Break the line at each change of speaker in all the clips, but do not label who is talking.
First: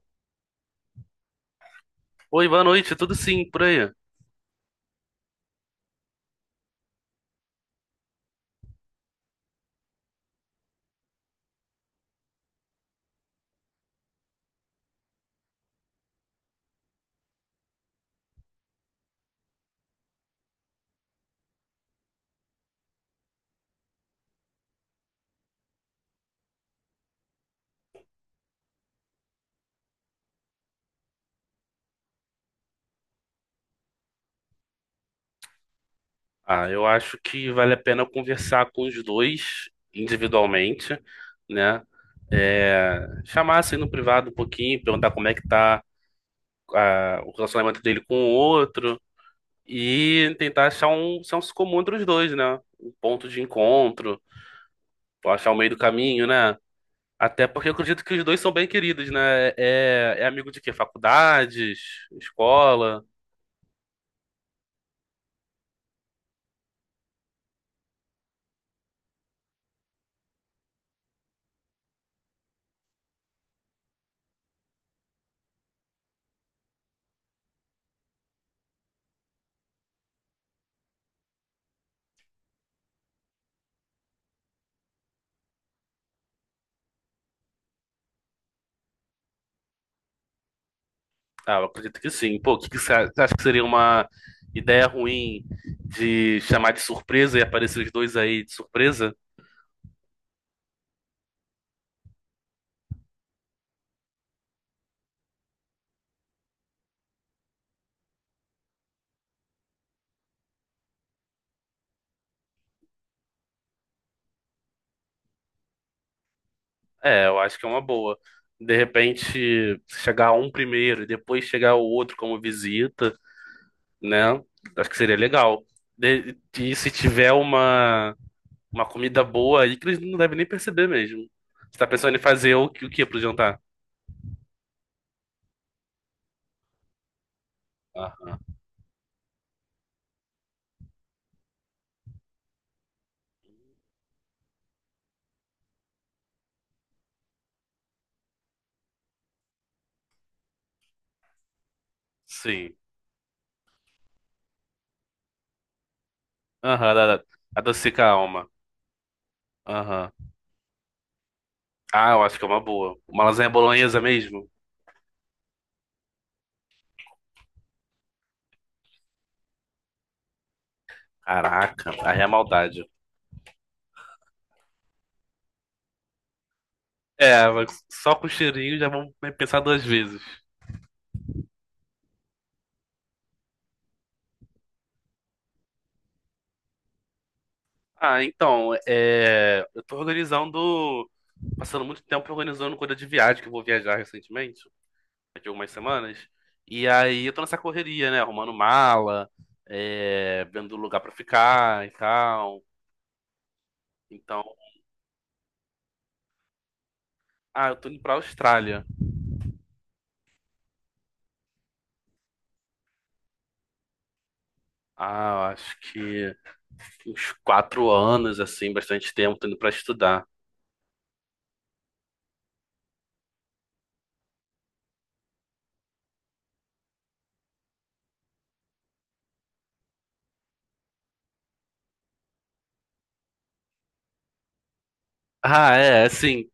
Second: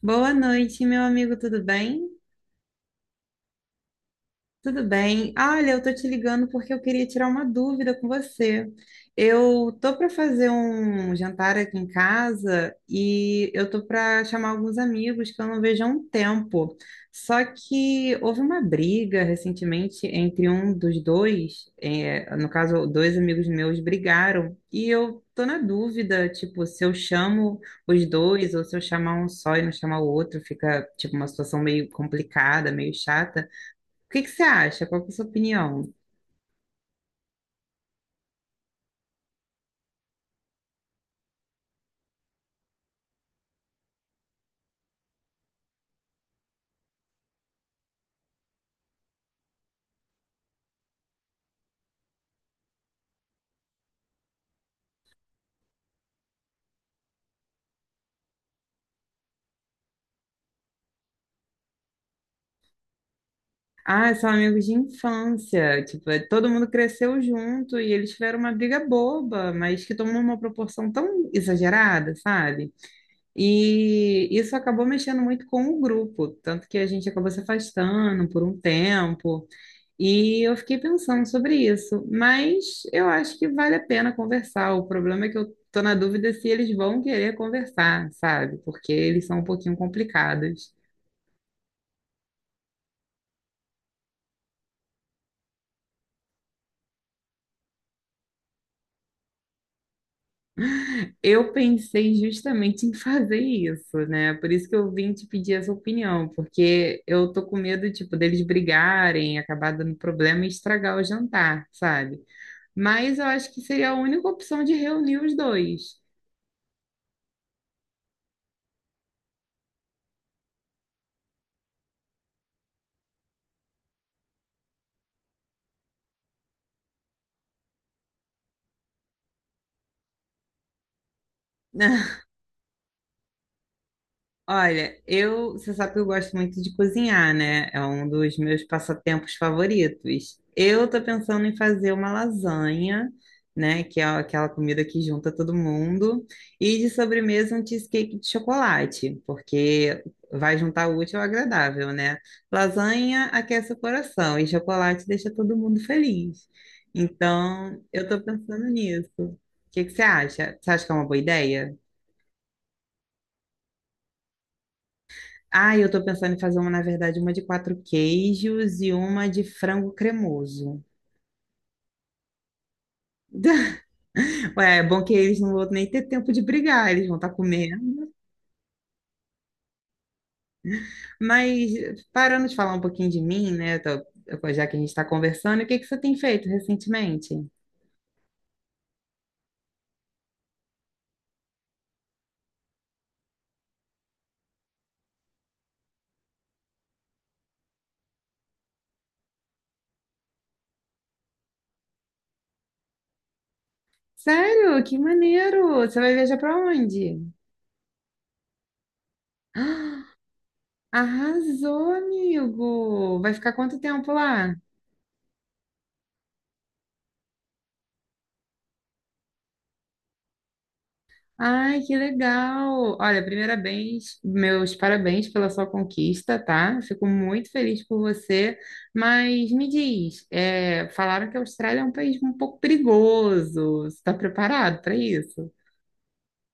Boa noite, meu amigo, tudo bem?
Oi, boa noite, tudo sim, por aí?
Tudo bem? Olha, eu tô te ligando porque eu queria tirar uma dúvida com você. Eu tô para fazer um jantar aqui em casa e eu tô para chamar alguns amigos que eu não vejo há um tempo. Só que houve uma briga recentemente entre um dos dois, é, no caso, dois amigos meus brigaram e eu tô na dúvida, tipo, se eu chamo os dois ou se eu chamar um só e não chamar o outro, fica tipo uma situação meio complicada, meio chata. O que que você acha? Qual que é a sua opinião?
Ah, eu acho que vale a pena conversar com os dois individualmente, né? É, chamar assim no privado um pouquinho, perguntar como é que tá o relacionamento dele com o outro e tentar achar um senso comum entre os dois, né? Um ponto de encontro, ou achar o meio do caminho, né? Até porque eu acredito que os dois são bem queridos, né? É, é amigo de quê? Faculdades, escola?
Ah, são amigos de infância. Tipo, todo mundo cresceu junto e eles tiveram uma briga boba, mas que tomou uma proporção tão exagerada, sabe? E isso acabou mexendo muito com o grupo, tanto que a gente acabou se afastando por um tempo. E eu fiquei pensando sobre isso, mas eu acho que vale a pena conversar. O problema é que eu tô na dúvida se eles vão querer conversar, sabe? Porque eles são um pouquinho complicados.
Ah, eu acredito que sim. Pô, o que que você acha que seria uma ideia ruim de chamar de surpresa e aparecer os dois aí de surpresa?
Eu pensei justamente em fazer isso, né? Por isso que eu vim te pedir essa opinião, porque eu tô com medo, tipo, deles brigarem, acabar dando problema e estragar o jantar, sabe? Mas eu acho que seria a única opção de reunir os dois.
É, eu acho que é uma boa. De repente, chegar um primeiro e depois chegar o outro como visita, né? Acho que seria legal. E se tiver uma comida boa aí, que eles não devem nem perceber mesmo. Você tá pensando em fazer o que pro jantar?
Olha, eu, você sabe que eu gosto muito de cozinhar, né? É um dos
Aham.
meus passatempos favoritos. Eu tô pensando em fazer uma lasanha, né? Que é aquela comida que junta todo mundo. E de sobremesa um cheesecake de chocolate, porque vai juntar o útil ao agradável, né?
Sim.
Lasanha aquece o coração e chocolate deixa todo mundo feliz.
Aham,
Então,
adocica
eu
a
tô
alma.
pensando nisso. O que que você
Aham.
acha? Você acha que é uma boa ideia?
Ah, eu acho que é uma boa. Uma lasanha bolonhesa mesmo?
Ah, eu tô pensando em fazer uma, na verdade, uma de quatro queijos e uma de frango cremoso.
Caraca, aí é maldade.
Ué, é bom que eles não vão nem ter tempo de brigar, eles vão estar
É, mas
comendo.
só com o cheirinho já vão pensar duas vezes.
Mas parando de falar um pouquinho de mim, né? Já que a gente está conversando, o que que você tem feito recentemente?
Ah, então, eu tô organizando, passando muito tempo organizando coisa de viagem, que eu vou viajar recentemente, daqui a algumas semanas. E aí eu tô nessa correria, né? Arrumando mala, vendo lugar pra ficar e tal. Então,
Sério? Que maneiro! Você vai viajar para onde?
ah, eu tô indo pra Austrália.
Arrasou, amigo! Vai ficar quanto tempo lá?
Ah, eu acho que uns 4 anos, assim, bastante tempo, tô indo pra estudar.
Ai, que legal! Olha, primeiramente, meus parabéns pela sua conquista, tá? Fico muito feliz por você, mas me diz, é, falaram que a Austrália é um país um pouco perigoso. Você está preparado para isso?
Ah, é, assim,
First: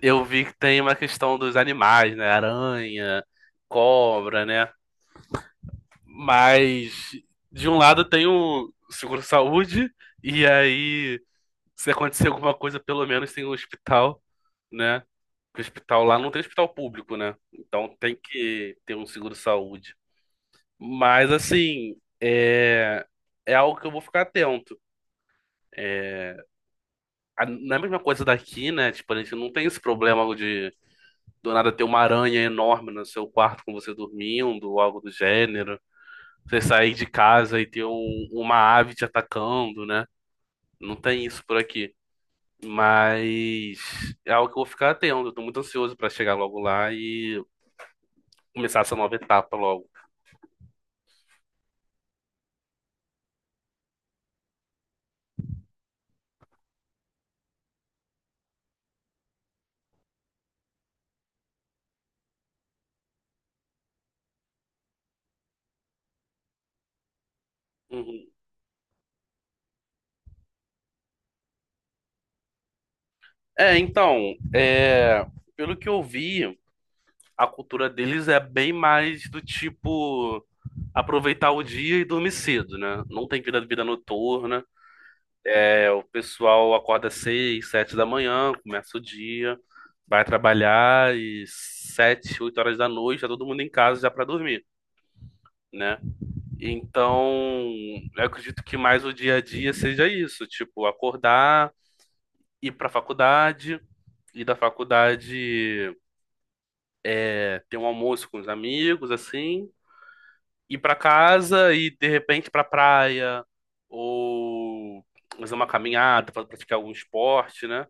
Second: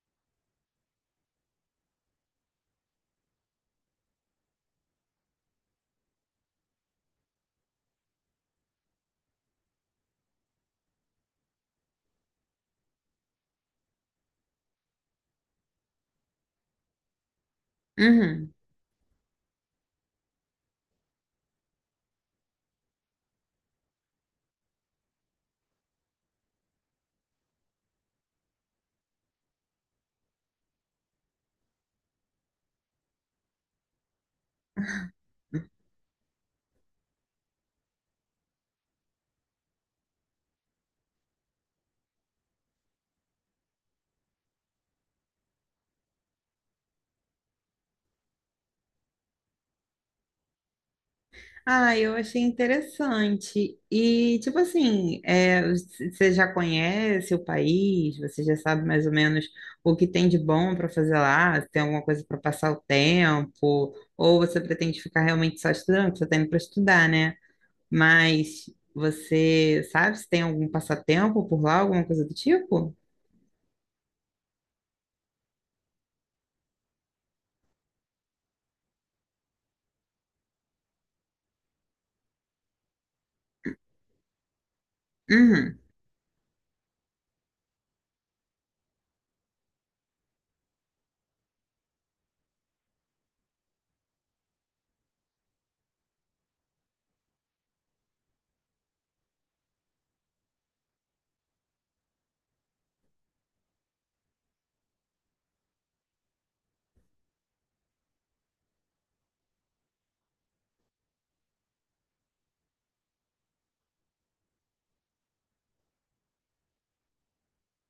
eu vi que tem uma questão dos animais, né? Aranha, cobra, né? Mas, de um lado, tem o seguro-saúde, e aí, se acontecer alguma coisa, pelo menos tem o hospital, né? Porque o hospital lá não tem hospital público, né? Então tem
Uhum.
que ter um seguro-saúde. Mas, assim, é algo que eu vou ficar atento. É, não é a mesma coisa daqui, né? Tipo, a gente não tem esse problema do nada ter uma aranha enorme no seu quarto com você dormindo, ou algo do gênero. Você sair de casa e ter uma ave te atacando, né? Não tem isso por aqui. Mas é algo que eu vou ficar atento. Eu tô muito ansioso pra chegar logo lá e começar essa nova etapa logo.
Ah, eu achei interessante. E, tipo assim, é, você já conhece o país? Você já sabe mais ou menos o que tem de bom para fazer lá? Se tem alguma coisa para passar o tempo? Ou você pretende ficar realmente só estudando? Porque você está indo para estudar, né?
Uhum.
Mas você sabe se tem algum passatempo por lá, alguma coisa do tipo?
É, então, pelo que eu vi, a cultura deles é bem mais do tipo aproveitar o dia e dormir cedo, né? Não tem vida, vida noturna.
Uhum.
É, o pessoal acorda 6, 7 da manhã, começa o dia, vai trabalhar e 7, 8 horas da noite, tá todo mundo em casa já para dormir, né? Então, eu acredito que mais o dia a dia seja isso, tipo, acordar, ir para a faculdade, ir da faculdade, ter um almoço com os amigos, assim, ir para casa e de repente para praia ou fazer uma caminhada, pra praticar algum esporte, né?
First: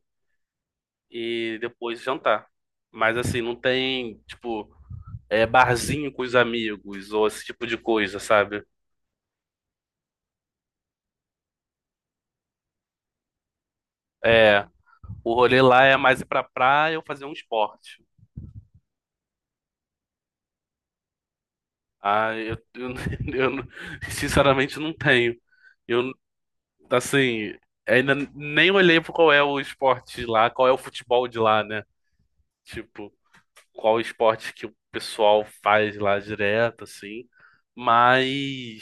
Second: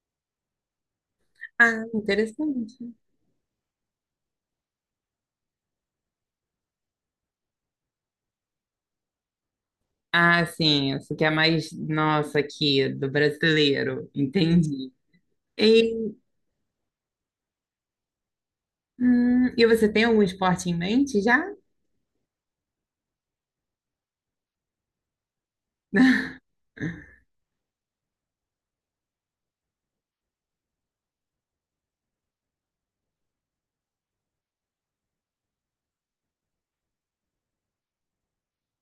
E
Ah,
depois jantar.
interessante.
Mas assim, não tem, tipo, barzinho com os amigos ou esse tipo de coisa, sabe?
Ah, sim, isso que é mais nosso aqui, do brasileiro.
É,
Entendi.
o rolê lá é mais ir pra praia ou fazer um esporte.
E você tem algum esporte em mente já?
Ah, eu não- sinceramente não tenho. Eu, assim, ainda nem olhei pra qual é o esporte de lá, qual é o futebol de lá, né? Tipo, qual esporte que o pessoal faz lá direto, assim. Mas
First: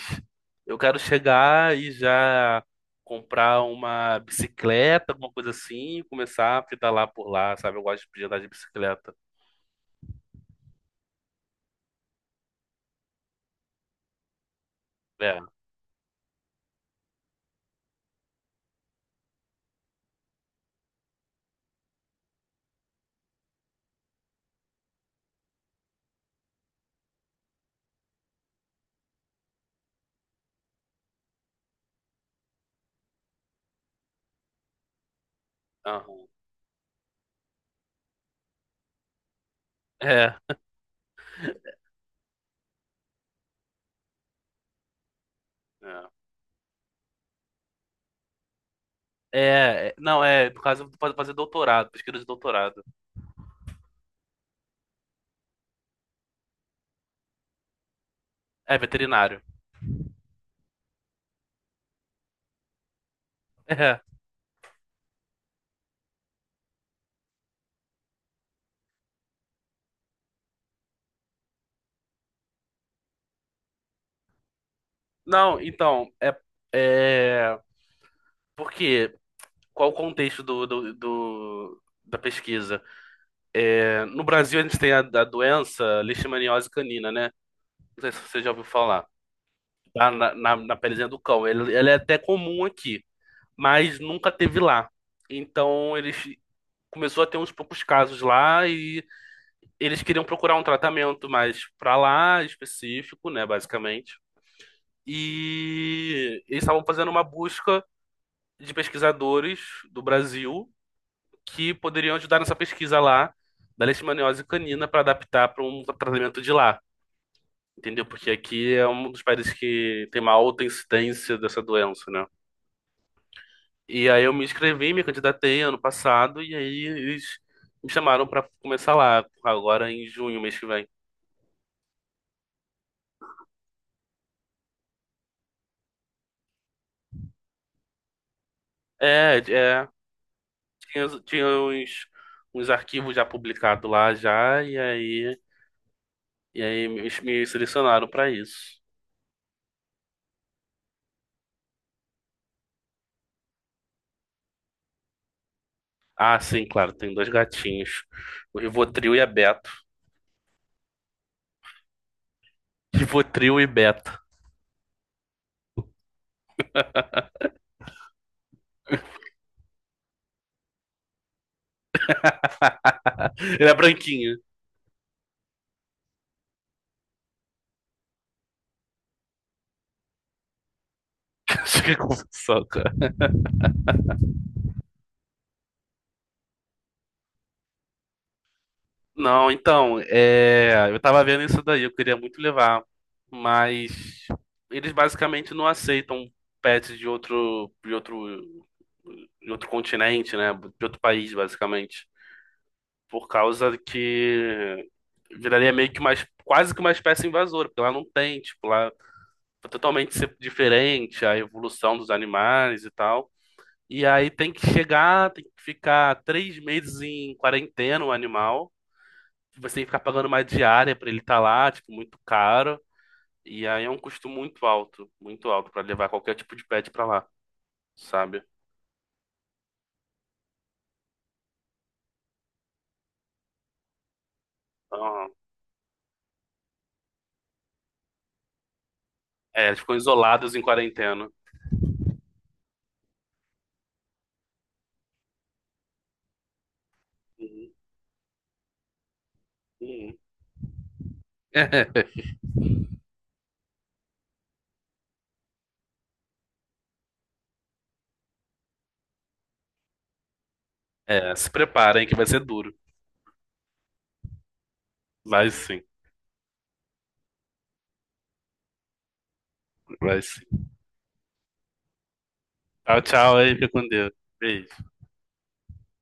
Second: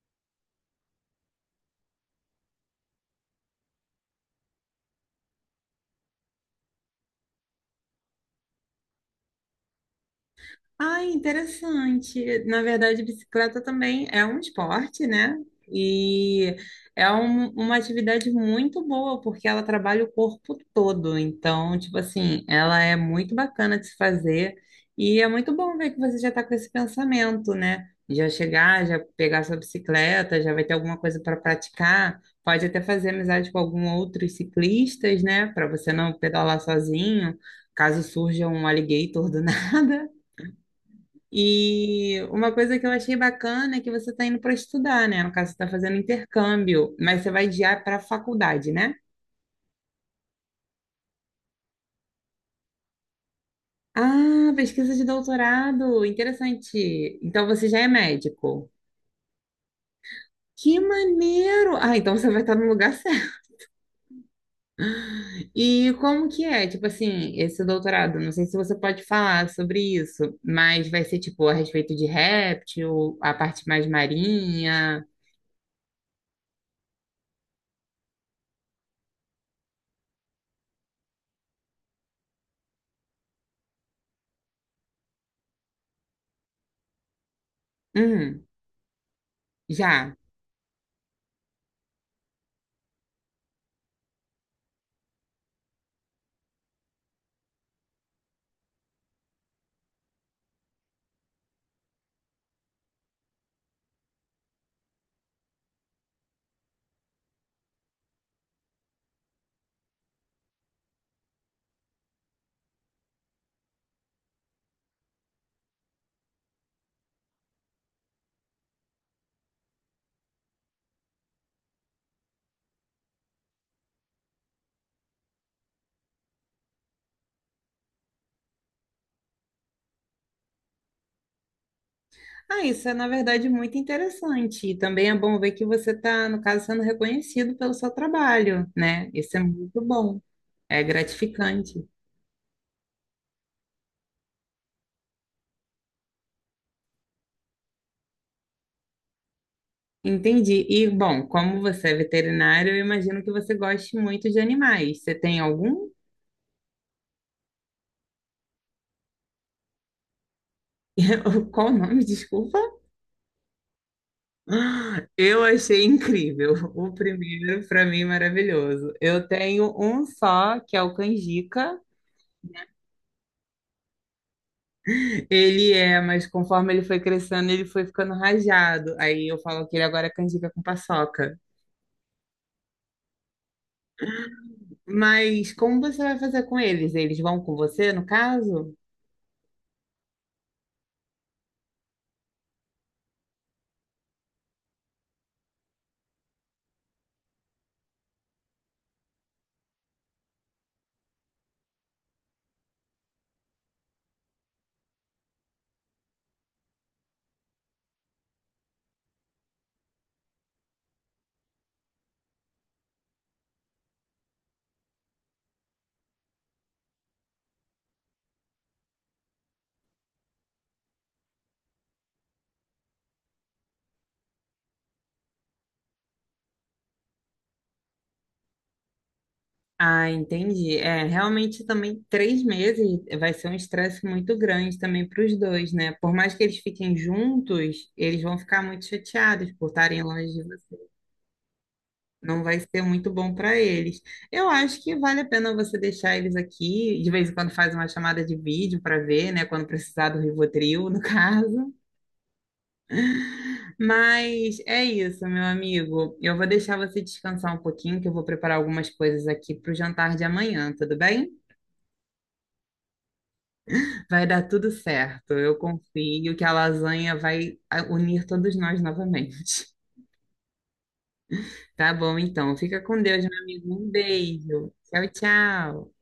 eu quero chegar e já comprar uma bicicleta, alguma coisa assim, e começar a pedalar por lá, sabe? Eu gosto de andar de bicicleta.
Ah, interessante. Na verdade, bicicleta também é um esporte, né?
É,
E é uma atividade muito boa, porque ela trabalha o corpo todo. Então, tipo assim, ela é muito bacana de se fazer. E é muito bom ver que você já está com esse pensamento, né? Já chegar, já pegar sua bicicleta, já vai ter alguma coisa para praticar. Pode até fazer amizade com algum outros ciclistas, né? Para você não
aham.
pedalar sozinho, caso surja um alligator do nada.
É,
E uma coisa que eu achei bacana é que você está indo para estudar, né? No caso, você está fazendo
é.
intercâmbio, mas você vai guiar para a faculdade, né?
É, é, não, é por causa de fazer doutorado, pesquisa de doutorado.
Ah, pesquisa de doutorado, interessante. Então você já é médico.
É veterinário.
Que maneiro! Ah, então você vai estar no lugar certo.
É.
E como que é, tipo assim, esse doutorado? Não sei se você pode falar sobre isso, mas vai ser tipo a respeito de réptil, a parte mais marinha.
Não, então, é porque qual o contexto da pesquisa? No Brasil, a gente tem a doença leishmaniose canina, né? Não sei se você
Hum,
já ouviu falar. Tá
já.
na pelezinha do cão. Ela é até comum aqui, mas nunca teve lá. Então, eles começou a ter uns poucos casos lá e eles queriam procurar um tratamento mais pra lá específico, né, basicamente. E eles estavam fazendo uma busca de pesquisadores do Brasil que poderiam ajudar nessa pesquisa lá da leishmaniose canina para adaptar para um tratamento de lá. Entendeu? Porque aqui é um dos países que tem uma alta incidência dessa doença, né? E aí eu me inscrevi, me candidatei ano passado, e aí eles me chamaram pra começar lá, agora em junho, mês que vem.
Ah, isso é, na verdade, muito interessante. E também é bom ver que você está, no caso, sendo reconhecido pelo seu trabalho, né? Isso
É,
é muito
é,
bom. É
tinha
gratificante.
uns arquivos já publicados lá já, e aí me selecionaram pra isso.
Entendi. E, bom, como você é veterinário, eu imagino que você goste muito de animais. Você tem algum?
Ah, sim, claro, tem dois gatinhos, o Rivotril e a Beto.
Qual o nome? Desculpa.
Rivotril e Beto.
Eu achei incrível. O primeiro, para mim, maravilhoso. Eu tenho um só, que é o Canjica.
Ele é branquinho.
Ele é, mas conforme ele foi crescendo, ele foi ficando rajado. Aí eu falo que ele agora é canjica com paçoca.
Acho que é confusão.
Mas como você vai fazer com eles? Eles vão com você, no caso?
Não, então, é, eu tava vendo isso daí, eu queria muito levar, mas eles basicamente não aceitam pets de outro continente, né? De outro país, basicamente. Por causa que viraria meio que quase que uma espécie invasora, porque lá não tem, tipo, lá é totalmente diferente a evolução dos animais e tal. E aí tem que chegar, tem que ficar 3 meses em quarentena o animal, você tem que ficar pagando uma diária pra ele estar lá, tipo, muito caro. E aí é um custo muito alto pra levar qualquer tipo de pet pra lá, sabe?
Ah, entendi. É, realmente também 3 meses vai ser um estresse muito grande também para
Então,
os dois, né? Por mais que eles fiquem juntos, eles vão ficar muito chateados por
eles ficam
estarem longe.
isolados em quarentena.
Não vai ser muito bom para eles. Eu acho que vale a pena você deixar eles aqui, de vez em quando
Uhum,
faz uma chamada de vídeo para ver, né, quando precisar
uhum.
do Rivotril, no caso. Mas é isso, meu amigo. Eu vou deixar você descansar um pouquinho, que eu vou preparar algumas coisas aqui para o jantar de amanhã, tudo bem?
É, se preparem que vai ser duro.
Vai dar tudo certo.
Vai
Eu
sim,
confio que a lasanha vai unir todos nós novamente.
vai sim.
Tá bom, então. Fica
Tchau,
com Deus,
tchau
meu
aí, fica
amigo.
com
Um
Deus.
beijo.
Beijo.
Tchau, tchau.